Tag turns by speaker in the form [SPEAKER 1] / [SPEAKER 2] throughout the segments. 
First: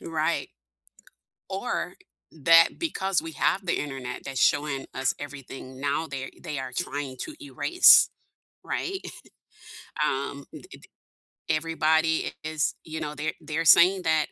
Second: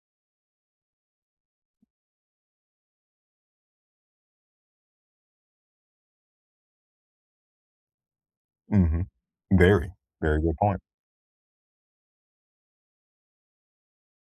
[SPEAKER 1] Right. Or, that because we have the Internet that's showing us everything, now they they are trying to erase, right?
[SPEAKER 2] Mhm. Very. Very
[SPEAKER 1] Um,
[SPEAKER 2] good
[SPEAKER 1] it
[SPEAKER 2] point.
[SPEAKER 1] it everybody is you know, they're they're saying that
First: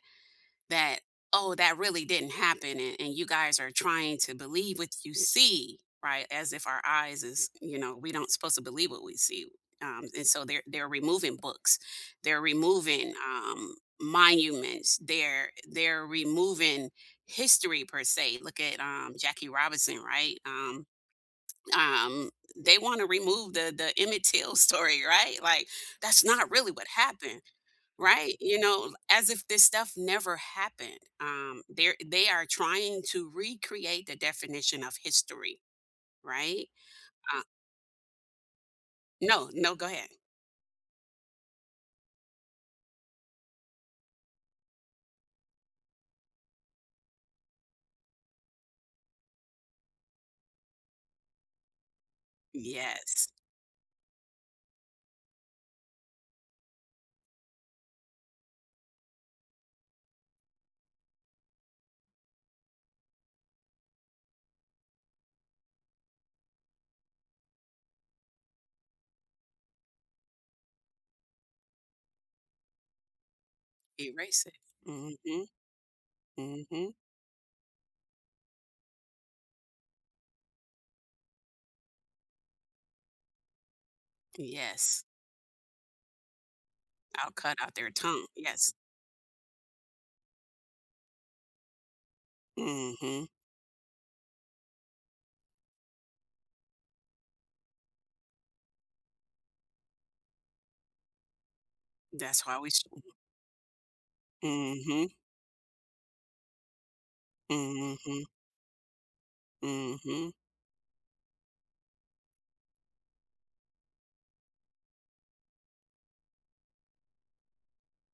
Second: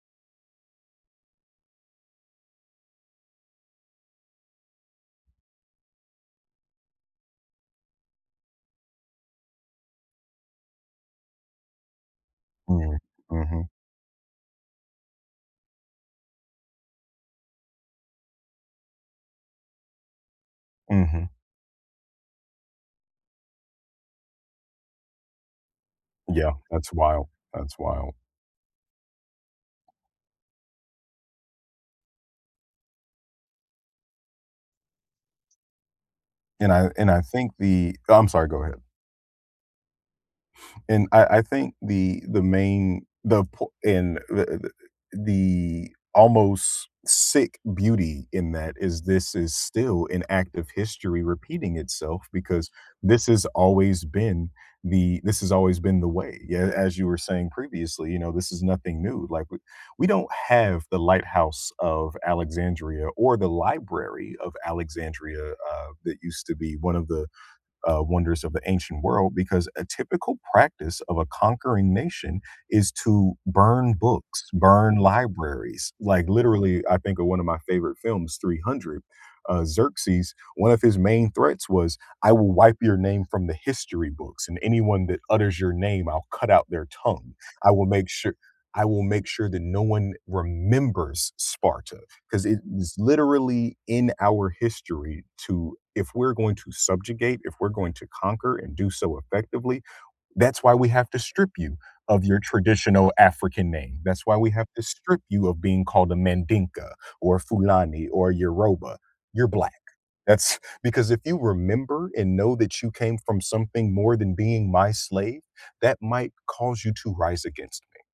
[SPEAKER 1] that "Oh, that really didn't happen, and and you guys are trying to believe what you see," right, as if our eyes is you know, we don't supposed to believe what we see, um, and so they're they're removing books, they're
[SPEAKER 2] Mm,
[SPEAKER 1] removing,
[SPEAKER 2] mhm.
[SPEAKER 1] um, monuments, they're they're removing history per se, look at, um, Jackie Robinson, right? Um
[SPEAKER 2] Mhm.
[SPEAKER 1] um, they wanna remove the the Emmett Till story, right? Like, "That's not
[SPEAKER 2] Yeah,
[SPEAKER 1] really what
[SPEAKER 2] that's wild.
[SPEAKER 1] happened."
[SPEAKER 2] That's wild.
[SPEAKER 1] Right? You know, as if this stuff never happened, um, they're they are trying to recreate the definition of history, right?
[SPEAKER 2] And I and I
[SPEAKER 1] Uh
[SPEAKER 2] think the Oh, I'm sorry, go ahead.
[SPEAKER 1] No, no, go ahead.
[SPEAKER 2] And I I think the the main the po and the the the almost sick beauty in that is, this is still an active history repeating itself because this
[SPEAKER 1] Yes.
[SPEAKER 2] has always been the this has always been the way. Yeah, as you were saying previously, you know, this is nothing new, like, we We don't have the Lighthouse of Alexandria or the Library of Alexandria, uh, that used to be one of the, uh, Wonders of the Ancient World because a typical practice of a conquering nation is to burn books,
[SPEAKER 1] Erase it.
[SPEAKER 2] burn
[SPEAKER 1] Mhm.
[SPEAKER 2] libraries, like literally,
[SPEAKER 1] Mhm.
[SPEAKER 2] I think of one of my favorite films, 300, uh, Xerxes, one of his main threats was, "I will wipe your name from the history books and
[SPEAKER 1] Yes.
[SPEAKER 2] anyone that utters your name, I'll cut out their
[SPEAKER 1] "I'll
[SPEAKER 2] tongue.
[SPEAKER 1] cut
[SPEAKER 2] I
[SPEAKER 1] out
[SPEAKER 2] will
[SPEAKER 1] their
[SPEAKER 2] make
[SPEAKER 1] tongue."
[SPEAKER 2] sure
[SPEAKER 1] Yes.
[SPEAKER 2] I will make sure that no one remembers Sparta." 'Cause it is
[SPEAKER 1] Mhm.
[SPEAKER 2] literally in our history to if we're going to subjugate, if we're going to conquer and do so effectively, that's why we have to strip you of your
[SPEAKER 1] That's why we sh
[SPEAKER 2] traditional African name. That's why we have to
[SPEAKER 1] Mhm.
[SPEAKER 2] strip you of being called a Mandinka or Fulani
[SPEAKER 1] Mhm.
[SPEAKER 2] or Yoruba. You're Black.
[SPEAKER 1] Mhm.
[SPEAKER 2] That's because if you remember and know that you came from something more than being my slave, that might cause you to rise against me.